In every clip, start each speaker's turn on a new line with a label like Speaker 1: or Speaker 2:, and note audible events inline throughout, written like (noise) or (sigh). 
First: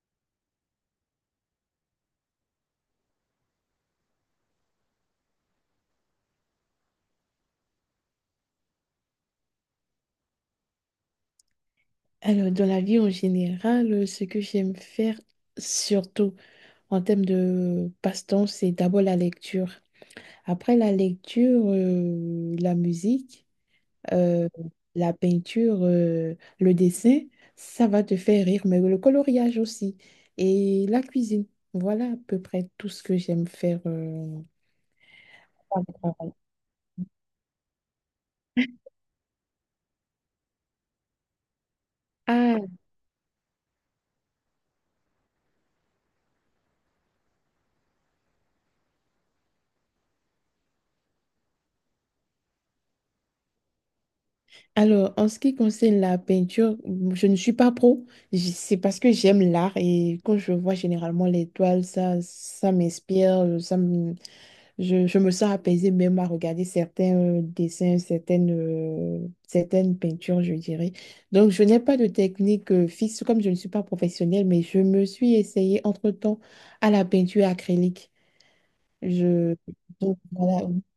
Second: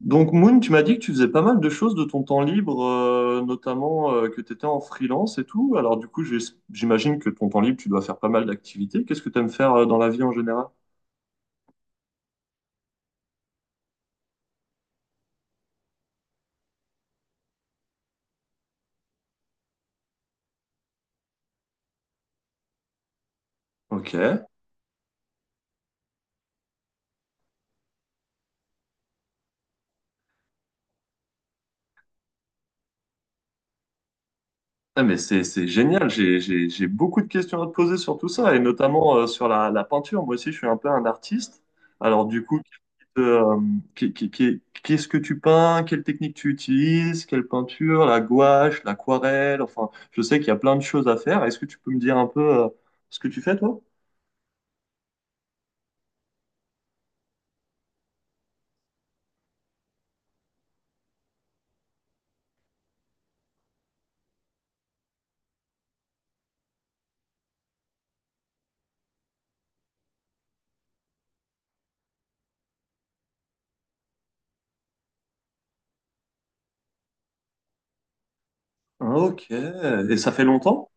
Speaker 1: Donc, Moon, tu m'as dit que tu faisais pas mal de choses de ton temps libre, notamment que tu étais en freelance et tout. Alors, du coup, j'imagine que ton temps libre, tu dois faire pas mal d'activités. Qu'est-ce que tu aimes faire dans la vie en général?
Speaker 2: Alors, dans la vie en général, ce que j'aime faire, surtout en termes de passe-temps, c'est d'abord la lecture. Après la lecture, la musique,
Speaker 1: Ok.
Speaker 2: euh, la peinture, le dessin, ça va te faire rire, mais le coloriage aussi. Et la cuisine. Voilà à peu près tout ce que j'aime faire.
Speaker 1: Ah, mais c'est génial, j'ai beaucoup de questions à te poser sur tout ça, et notamment sur la peinture. Moi aussi, je suis un peu un artiste. Alors du coup,
Speaker 2: Ah.
Speaker 1: euh, qu'est-ce que tu peins? Quelle technique tu utilises? Quelle peinture? La gouache, l'aquarelle? Enfin, je sais qu'il y a plein de choses à faire. Est-ce que tu peux me dire un peu ce que tu fais, toi?
Speaker 2: Alors, en ce qui concerne la peinture, je ne suis pas pro. C'est parce que j'aime l'art et quand je vois généralement les toiles, ça m'inspire, je me sens apaisée même à regarder certains dessins, certaines peintures, je dirais. Donc, je n'ai pas de technique fixe comme je ne suis pas professionnelle, mais je me suis essayée entre-temps à la peinture acrylique.
Speaker 1: Ah, ok.
Speaker 2: Je,
Speaker 1: Et
Speaker 2: donc,
Speaker 1: ça fait
Speaker 2: voilà,
Speaker 1: longtemps?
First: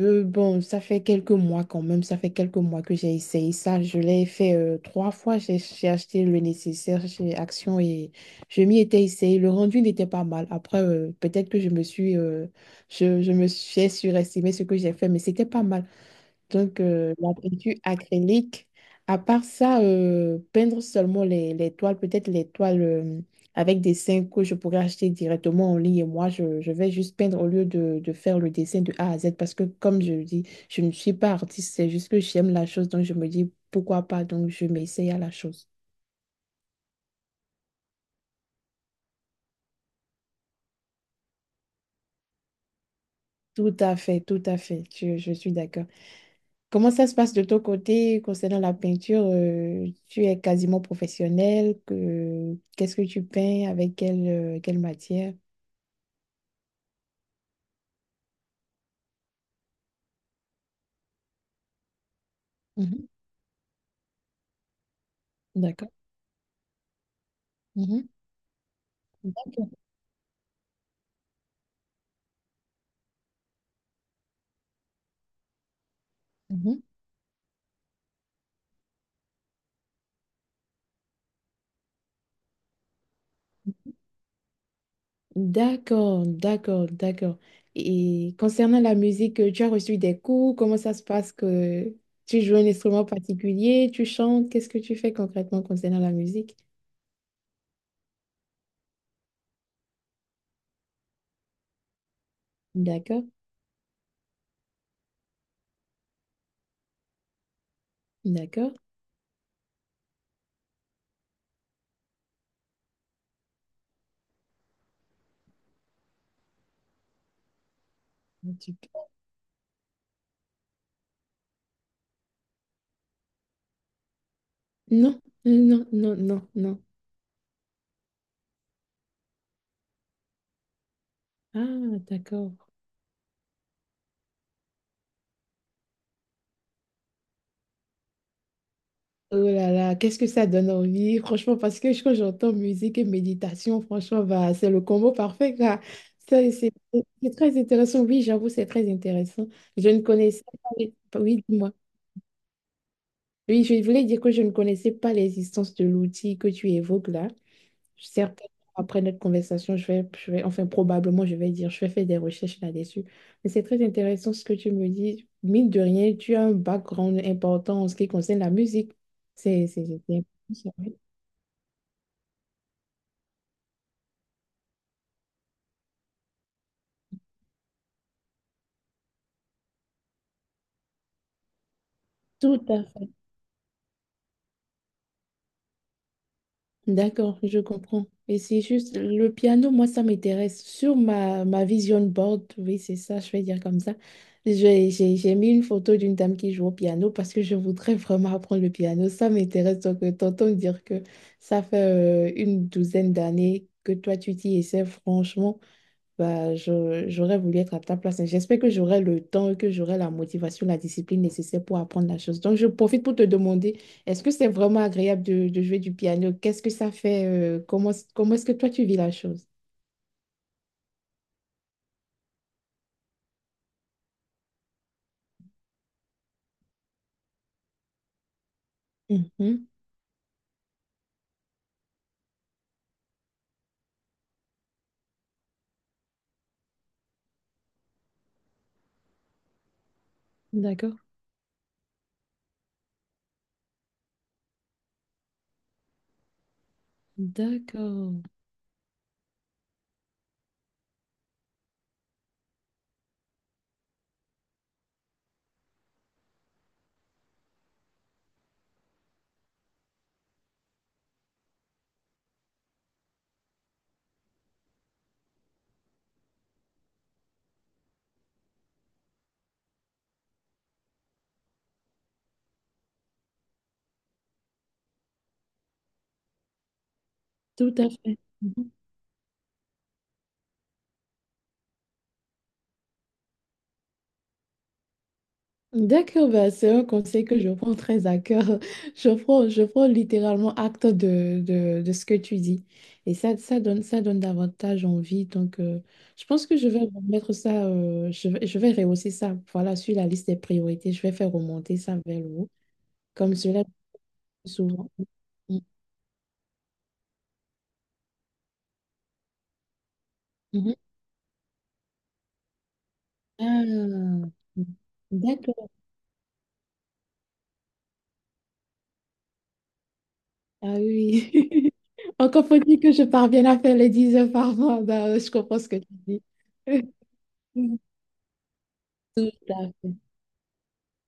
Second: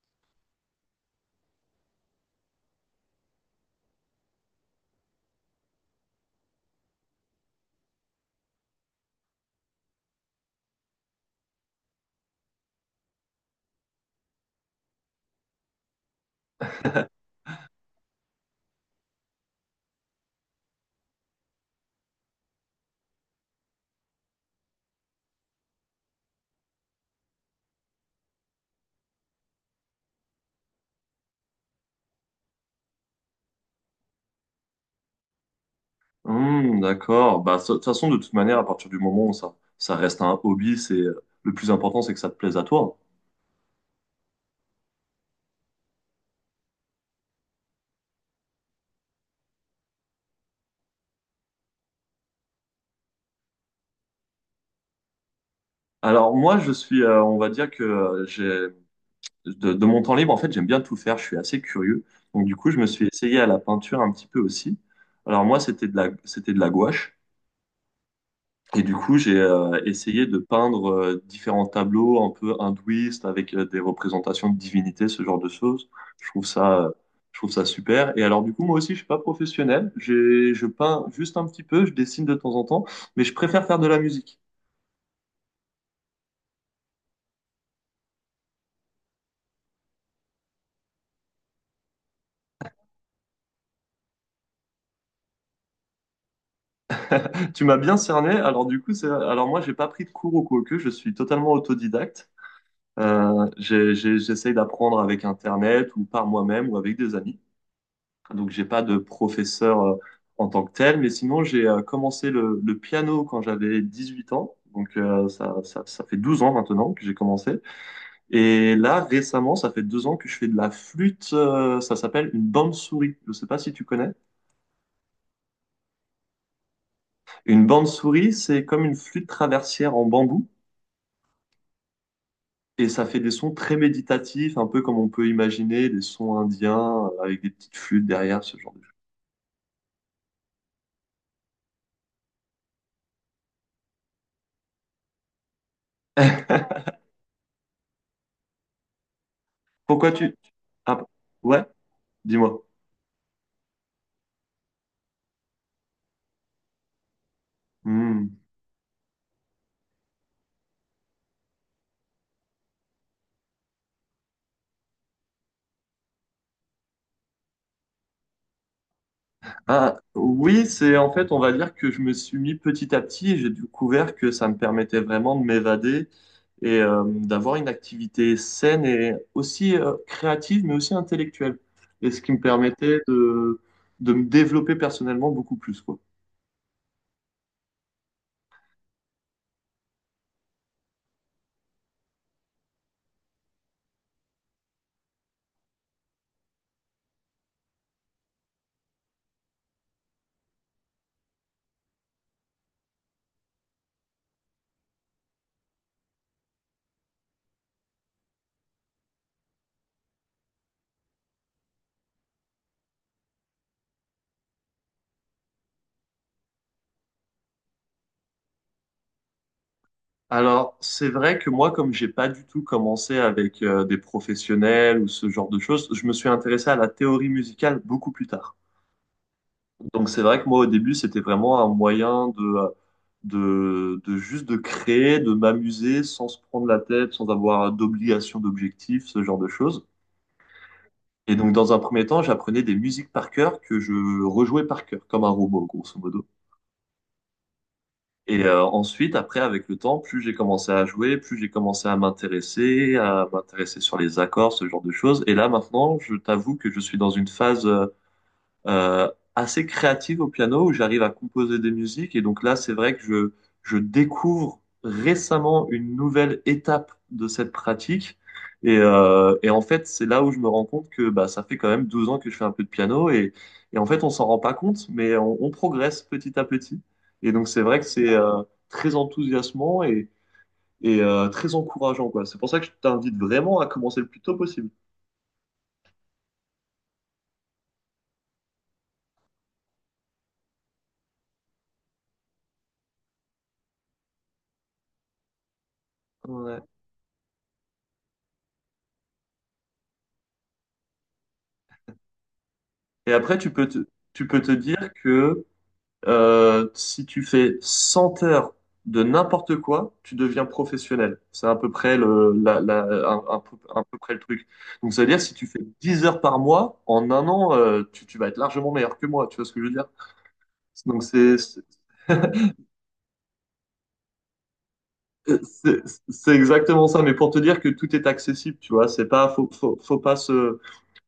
Speaker 2: bon, ça fait quelques mois quand même, ça fait quelques mois que j'ai essayé ça. Je l'ai fait trois fois, j'ai acheté le nécessaire chez Action et je m'y étais essayé. Le rendu n'était pas mal. Après, peut-être que je me suis j'ai surestimé ce que j'ai fait, mais c'était pas mal. Donc, la peinture acrylique, à part ça, peindre seulement les toiles, peut-être les toiles avec des dessins que je pourrais acheter directement en ligne et moi, je vais juste peindre au lieu de faire le dessin de A à Z parce que, comme je le dis, je ne suis pas artiste, c'est juste que j'aime la chose, donc je me dis pourquoi pas, donc je m'essaye à la chose.
Speaker 1: Hmm, d'accord. Bah, de toute façon, de toute manière, à partir du moment où ça reste un hobby, c'est le plus important, c'est que ça te plaise à toi.
Speaker 2: Tout à fait, je suis d'accord. Comment ça se passe de ton côté concernant la peinture? Tu es quasiment professionnel. Qu'est-ce que tu peins? Avec quelle matière?
Speaker 1: Alors moi, je suis, on va dire que j'ai de mon temps libre, en fait, j'aime bien tout faire. Je suis assez curieux. Donc du coup, je me suis
Speaker 2: Mhm.
Speaker 1: essayé à la peinture un petit peu aussi. Alors moi,
Speaker 2: D'accord.
Speaker 1: c'était de la gouache.
Speaker 2: Mhm.
Speaker 1: Et du coup, j'ai
Speaker 2: D'accord.
Speaker 1: essayé de peindre différents tableaux un peu hindouistes avec des représentations de divinités, ce genre de choses. Je trouve
Speaker 2: Mhm.
Speaker 1: ça, euh, je trouve ça super. Et alors du coup, moi aussi, je suis pas professionnel. Je peins juste un petit peu, je dessine de temps en temps, mais je préfère faire de la musique.
Speaker 2: D'accord, d'accord, d'accord. Et concernant la musique, tu as reçu des cours? Comment ça se passe que tu joues un instrument particulier? Tu chantes? Qu'est-ce que tu fais concrètement concernant la musique?
Speaker 1: Tu m'as bien cerné. Alors du coup, alors moi, j'ai pas pris de cours au Koku. Je suis totalement autodidacte.
Speaker 2: D'accord,
Speaker 1: J'essaye d'apprendre avec Internet ou par moi-même ou avec des amis. Donc j'ai
Speaker 2: d'accord.
Speaker 1: pas de professeur en tant que tel, mais sinon j'ai commencé le piano quand j'avais 18 ans. Donc ça fait 12 ans maintenant que j'ai commencé. Et
Speaker 2: Tu-
Speaker 1: là, récemment, ça fait deux ans que je fais de la flûte. Ça s'appelle une bande-souris. Je sais pas si tu connais.
Speaker 2: Non, non, non, non, non.
Speaker 1: Une bande-souris, c'est comme une flûte traversière en bambou.
Speaker 2: Ah, d'accord.
Speaker 1: Et ça fait des sons très méditatifs, un peu comme on peut imaginer des sons indiens avec des petites flûtes derrière, ce genre de choses.
Speaker 2: Oh là là, qu'est-ce que ça donne envie, franchement, parce que quand j'entends musique et méditation, franchement, bah, c'est le combo parfait, quoi. Ça,
Speaker 1: (laughs)
Speaker 2: c'est très intéressant, oui, j'avoue, c'est très intéressant. Je ne
Speaker 1: Pourquoi tu...
Speaker 2: connaissais pas,
Speaker 1: Ah,
Speaker 2: oui,
Speaker 1: ouais,
Speaker 2: dis-moi.
Speaker 1: dis-moi.
Speaker 2: Oui, je voulais dire que je ne connaissais pas l'existence de l'outil que tu évoques là.
Speaker 1: Hmm.
Speaker 2: Certainement, après notre conversation, je vais, enfin, probablement, je vais dire, je vais faire des recherches là-dessus. Mais c'est très intéressant ce que tu me dis. Mine de rien, tu as un background important en ce qui concerne la musique.
Speaker 1: Ah,
Speaker 2: C'est
Speaker 1: oui, c'est en fait, on va dire que je me suis mis petit à petit et j'ai découvert que ça me permettait vraiment de m'évader et d'avoir une activité saine et aussi créative, mais aussi intellectuelle. Et ce qui me
Speaker 2: Tout à
Speaker 1: permettait
Speaker 2: fait.
Speaker 1: de me développer personnellement beaucoup plus, quoi.
Speaker 2: D'accord, je comprends. Et c'est juste le piano, moi, ça m'intéresse. Sur ma vision board, oui, c'est ça, je vais dire comme ça. J'ai mis une photo d'une dame qui joue au piano parce que je voudrais vraiment apprendre le piano. Ça m'intéresse. Donc, t'entends dire que ça fait une douzaine d'années que toi, tu t'y essaies, franchement. Bah, j'aurais voulu être à ta place. Et j'espère que j'aurai le temps et que j'aurai la motivation, la discipline nécessaire pour apprendre la chose. Donc, je profite pour te demander, est-ce que c'est vraiment agréable de jouer du piano? Qu'est-ce que ça fait? Comment est-ce que toi, tu vis la chose?
Speaker 1: Alors, c'est vrai que moi, comme j'ai pas du tout commencé avec des professionnels ou ce genre de choses, je me suis intéressé à la théorie musicale beaucoup plus tard.
Speaker 2: Mhm.
Speaker 1: Donc, c'est vrai que moi, au début, c'était vraiment un moyen de juste de créer, de m'amuser sans se prendre la tête, sans avoir d'obligation, d'objectif, ce genre de choses.
Speaker 2: D'accord.
Speaker 1: Et donc, dans un premier temps, j'apprenais des musiques par cœur que je rejouais par cœur, comme un robot, grosso modo.
Speaker 2: D'accord.
Speaker 1: Et ensuite, après, avec le temps, plus j'ai commencé à jouer, plus j'ai commencé à m'intéresser sur les accords, ce genre de choses. Et là, maintenant, je t'avoue que je suis dans une phase euh, assez créative au piano où j'arrive à composer des musiques. Et donc là, c'est vrai que je découvre récemment une nouvelle étape de cette pratique. Et en fait, c'est là où je me rends compte que bah, ça fait quand même 12 ans que je fais un peu de piano et en fait, on s'en rend pas compte, mais on progresse petit à petit. Et donc, c'est
Speaker 2: Tout
Speaker 1: vrai que
Speaker 2: à
Speaker 1: c'est
Speaker 2: fait.
Speaker 1: euh, très enthousiasmant et très encourageant, quoi. C'est pour ça que je t'invite vraiment à commencer le plus tôt possible.
Speaker 2: D'accord, bah, c'est un conseil que je prends très à cœur. (laughs) Je prends littéralement acte de ce que tu dis. Et ça, ça donne davantage envie. Donc, je pense que
Speaker 1: Ouais.
Speaker 2: je vais mettre ça, je vais rehausser ça. Voilà, sur la liste des priorités, je vais faire remonter ça vers le haut,
Speaker 1: Et
Speaker 2: comme
Speaker 1: après,
Speaker 2: cela
Speaker 1: tu peux te
Speaker 2: souvent.
Speaker 1: dire que
Speaker 2: Mm,
Speaker 1: Si tu fais 100 heures de n'importe quoi, tu deviens
Speaker 2: mhm.
Speaker 1: professionnel. C'est à peu près un, un peu près le
Speaker 2: Ah,
Speaker 1: truc. Donc, ça veut dire si tu fais
Speaker 2: d'accord.
Speaker 1: 10 heures par mois, en un an, tu vas être largement meilleur que moi. Tu vois ce que je veux dire?
Speaker 2: Ah
Speaker 1: Donc,
Speaker 2: oui. (laughs) Encore faut-il que je parvienne à faire les 10 heures par mois. Bah, je comprends ce que
Speaker 1: c'est
Speaker 2: tu dis.
Speaker 1: c'est exactement ça, mais pour te
Speaker 2: (laughs)
Speaker 1: dire que
Speaker 2: Tout
Speaker 1: tout est accessible, tu vois, c'est pas, faut,
Speaker 2: à
Speaker 1: faut,
Speaker 2: fait.
Speaker 1: faut pas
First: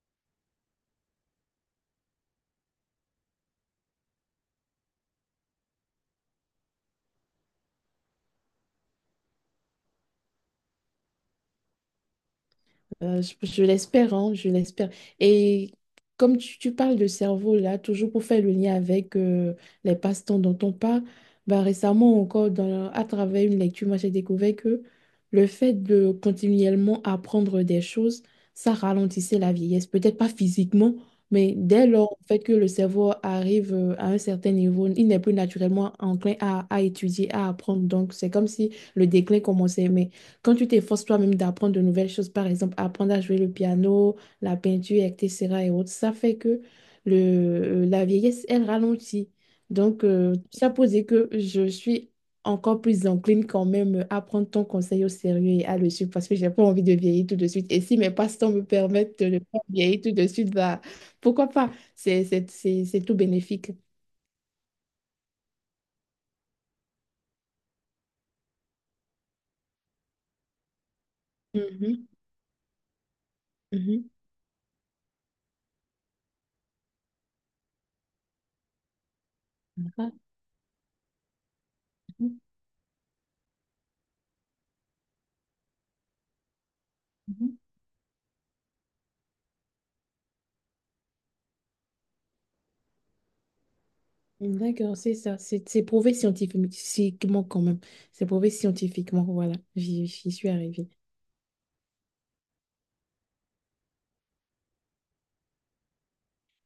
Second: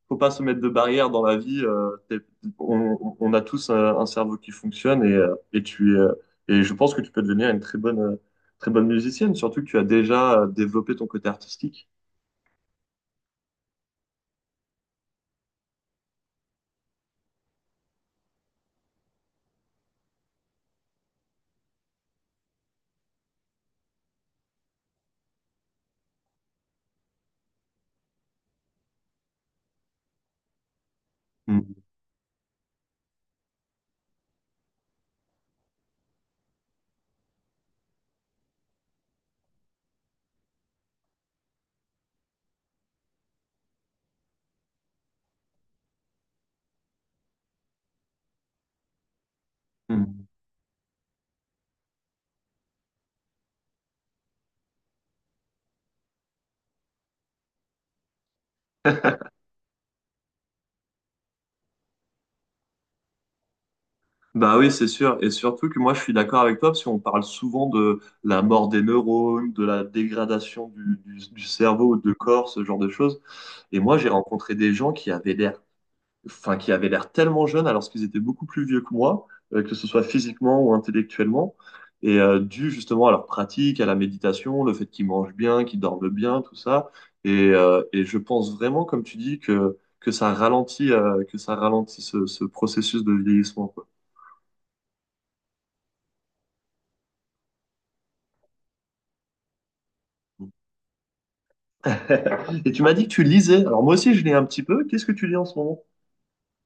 Speaker 1: faut pas se mettre de barrière dans la vie. On on, a tous un cerveau qui fonctionne et je pense que tu peux devenir une très bonne musicienne, surtout que tu as déjà développé ton côté artistique.
Speaker 2: Je l'espère, hein, je l'espère. Et comme tu parles de cerveau, là, toujours pour faire le lien avec les passe-temps dont on parle, bah, récemment encore, à travers une lecture, moi, j'ai découvert que le fait de continuellement apprendre des choses, ça ralentissait la vieillesse. Peut-être pas physiquement, mais
Speaker 1: Mm.
Speaker 2: dès lors en fait, que le cerveau arrive à un certain niveau, il n'est plus naturellement enclin à étudier, à apprendre. Donc, c'est comme si le déclin commençait. Mais quand tu t'efforces toi-même d'apprendre de nouvelles choses, par exemple, apprendre à jouer le piano, la peinture, etc. et autres, ça fait que la vieillesse, elle ralentit. Donc,
Speaker 1: Mm.
Speaker 2: ça posait que je suis encore plus encline quand même à prendre ton conseil au sérieux et à le suivre parce que j'ai pas envie de vieillir tout de suite. Et si mes passe-temps me permettent de
Speaker 1: (laughs)
Speaker 2: ne pas vieillir tout de suite, bah, pourquoi pas? C'est tout bénéfique.
Speaker 1: Bah oui, c'est sûr. Et surtout que moi, je suis d'accord avec toi, parce qu'on parle souvent de la mort des neurones, de la dégradation du cerveau,
Speaker 2: Mhm,
Speaker 1: de corps, ce genre de choses. Et moi, j'ai
Speaker 2: mhm.
Speaker 1: rencontré des gens qui avaient l'air tellement jeunes alors qu'ils étaient beaucoup plus vieux que moi, que ce soit
Speaker 2: D'accord.
Speaker 1: physiquement ou intellectuellement. Et
Speaker 2: Mhm.
Speaker 1: dû justement à leur pratique, à la méditation, le fait qu'ils mangent bien, qu'ils dorment bien, tout ça. Et,
Speaker 2: Mhm.
Speaker 1: euh, et je pense vraiment, comme tu dis, que ça ralentit ce processus de vieillissement, quoi.
Speaker 2: D'accord, c'est ça. C'est prouvé scientifiquement quand même. C'est prouvé scientifiquement, voilà. J'y suis arrivée.
Speaker 1: (laughs) Et tu m'as dit que tu lisais. Alors moi aussi, je lis un petit peu. Qu'est-ce que tu lis en ce moment?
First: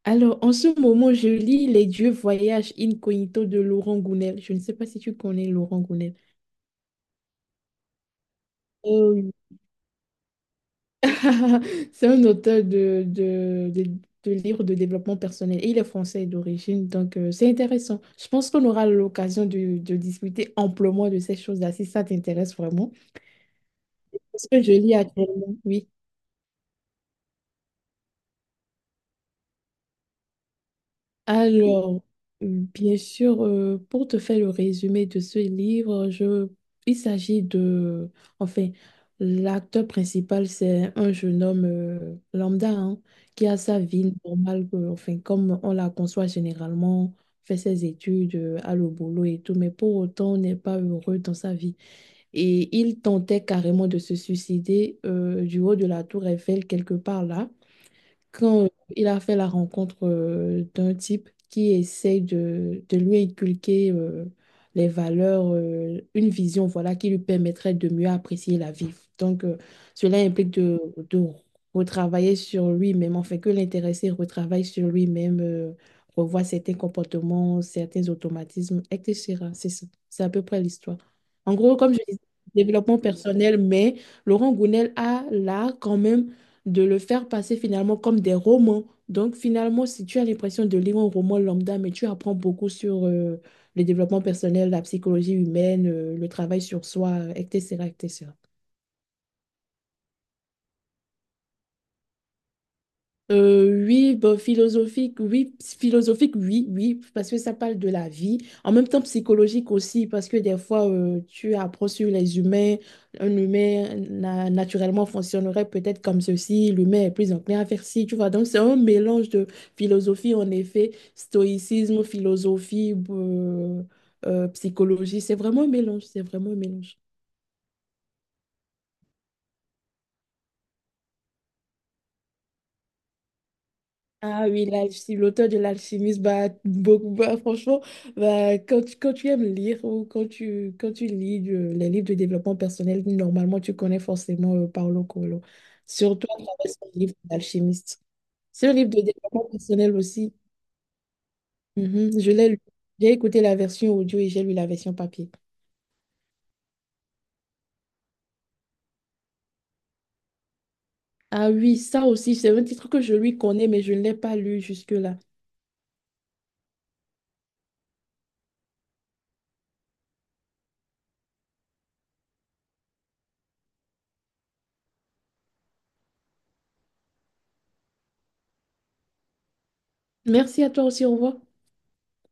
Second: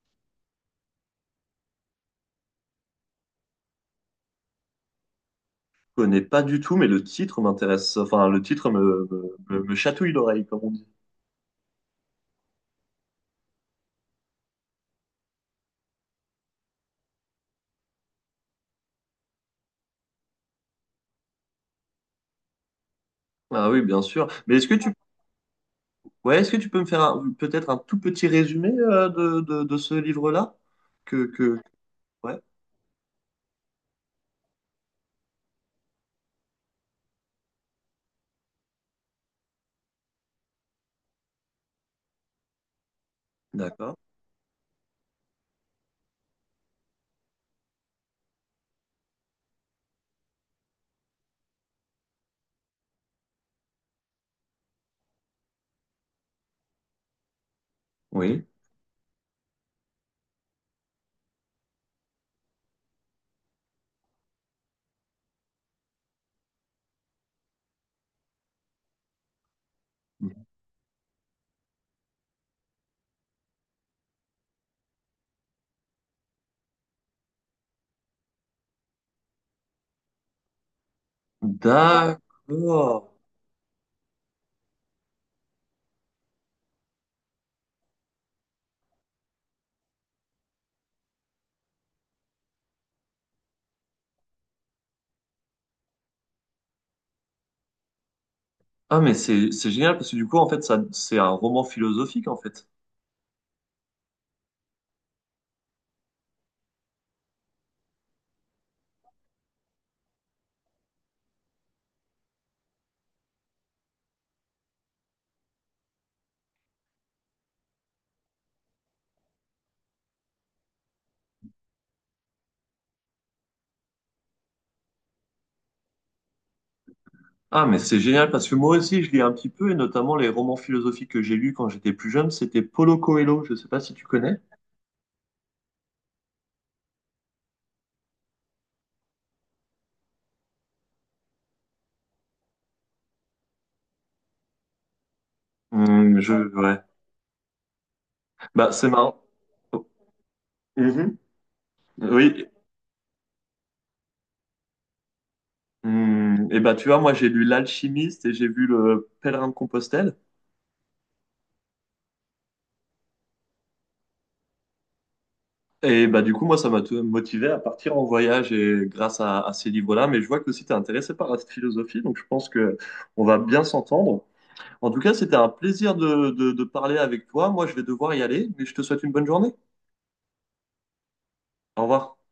Speaker 2: Alors, en ce moment, je lis Les Dieux voyagent incognito de Laurent Gounel. Je ne sais pas si tu connais Laurent
Speaker 1: Je
Speaker 2: Gounel.
Speaker 1: connais pas du tout, mais le titre m'intéresse. Enfin, le titre
Speaker 2: Oh oui.
Speaker 1: me chatouille l'oreille, comme on dit.
Speaker 2: (laughs) C'est un auteur de livres de développement personnel et il est français d'origine, donc c'est intéressant. Je pense qu'on aura l'occasion de discuter amplement de ces choses-là si ça t'intéresse vraiment.
Speaker 1: Ah oui, bien sûr.
Speaker 2: Parce
Speaker 1: Mais
Speaker 2: que
Speaker 1: est-ce
Speaker 2: je
Speaker 1: que tu
Speaker 2: lis actuellement, oui.
Speaker 1: ouais, est-ce que tu peux me faire peut-être un tout petit résumé de ce livre-là? Que...
Speaker 2: Alors,
Speaker 1: Ouais,
Speaker 2: bien sûr, pour te faire le résumé de ce livre, il s'agit de, enfin, l'acteur principal, c'est un jeune homme lambda, hein, qui a sa
Speaker 1: d'accord.
Speaker 2: vie normale, enfin, comme on la conçoit généralement, fait ses études, a le boulot et tout, mais pour autant, n'est pas heureux dans sa vie. Et il tentait carrément de se suicider du haut de la tour Eiffel, quelque part là
Speaker 1: Oui.
Speaker 2: quand il a fait la rencontre d'un type qui essaye de lui inculquer les valeurs, une vision, voilà, qui lui permettrait de mieux apprécier la vie. Donc, cela implique de retravailler sur lui-même, en fait, que l'intéressé retravaille sur lui-même, revoit certains comportements, certains automatismes, etc. C'est ça. C'est à peu près l'histoire. En gros, comme je disais, développement
Speaker 1: D'accord.
Speaker 2: personnel, mais Laurent Gounel a là quand même de le faire passer finalement comme des romans. Donc finalement, si tu as l'impression de lire un roman lambda, mais tu apprends beaucoup sur le développement personnel, la psychologie humaine, le travail sur soi, etc., etc.
Speaker 1: Ah, mais c'est génial parce que du coup, en fait, ça, c'est un roman philosophique, en fait.
Speaker 2: Oui, bah, philosophique, oui, oui, parce que ça parle de la vie. En même temps, psychologique aussi, parce que des fois, tu apprends sur les humains. Un humain naturellement fonctionnerait peut-être comme ceci. L'humain est plus enclin à faire ci, tu vois. Donc, c'est un mélange de philosophie, en effet, stoïcisme, philosophie, psychologie. C'est vraiment un mélange, c'est vraiment un mélange.
Speaker 1: Ah, mais c'est génial parce que moi aussi, je lis un petit peu, et notamment les romans philosophiques que j'ai lus quand j'étais plus jeune, c'était Paulo Coelho, je sais pas si tu connais.
Speaker 2: Ah oui, l'auteur de l'alchimiste, bah, beaucoup, bah, franchement, bah, quand tu aimes lire ou quand tu lis les livres de développement personnel, normalement, tu connais forcément Paulo Coelho,
Speaker 1: Hmm,
Speaker 2: surtout
Speaker 1: je,
Speaker 2: à travers
Speaker 1: ouais.
Speaker 2: son livre d'alchimiste. C'est
Speaker 1: Bah,
Speaker 2: un
Speaker 1: c'est
Speaker 2: livre de
Speaker 1: marrant.
Speaker 2: développement
Speaker 1: Oh.
Speaker 2: personnel aussi.
Speaker 1: Mhm.
Speaker 2: Mhm, je
Speaker 1: Oui.
Speaker 2: l'ai lu. J'ai écouté la version audio et j'ai lu la version papier.
Speaker 1: Hmm, et bah, tu vois, moi, j'ai lu L'Alchimiste et j'ai vu Le Pèlerin de Compostelle.
Speaker 2: Ah oui, ça aussi, c'est un titre que je lui connais, mais je ne l'ai pas lu jusque-là.
Speaker 1: Et bah du coup, moi, ça m'a motivé à partir en voyage et grâce à ces livres-là. Mais je vois que aussi tu es intéressé par cette philosophie, donc je pense que on va bien s'entendre. En tout cas, c'était un plaisir de de parler avec toi. Moi, je vais devoir y aller, mais je te souhaite une bonne journée.
Speaker 2: Merci à toi aussi, au revoir.
Speaker 1: Au revoir.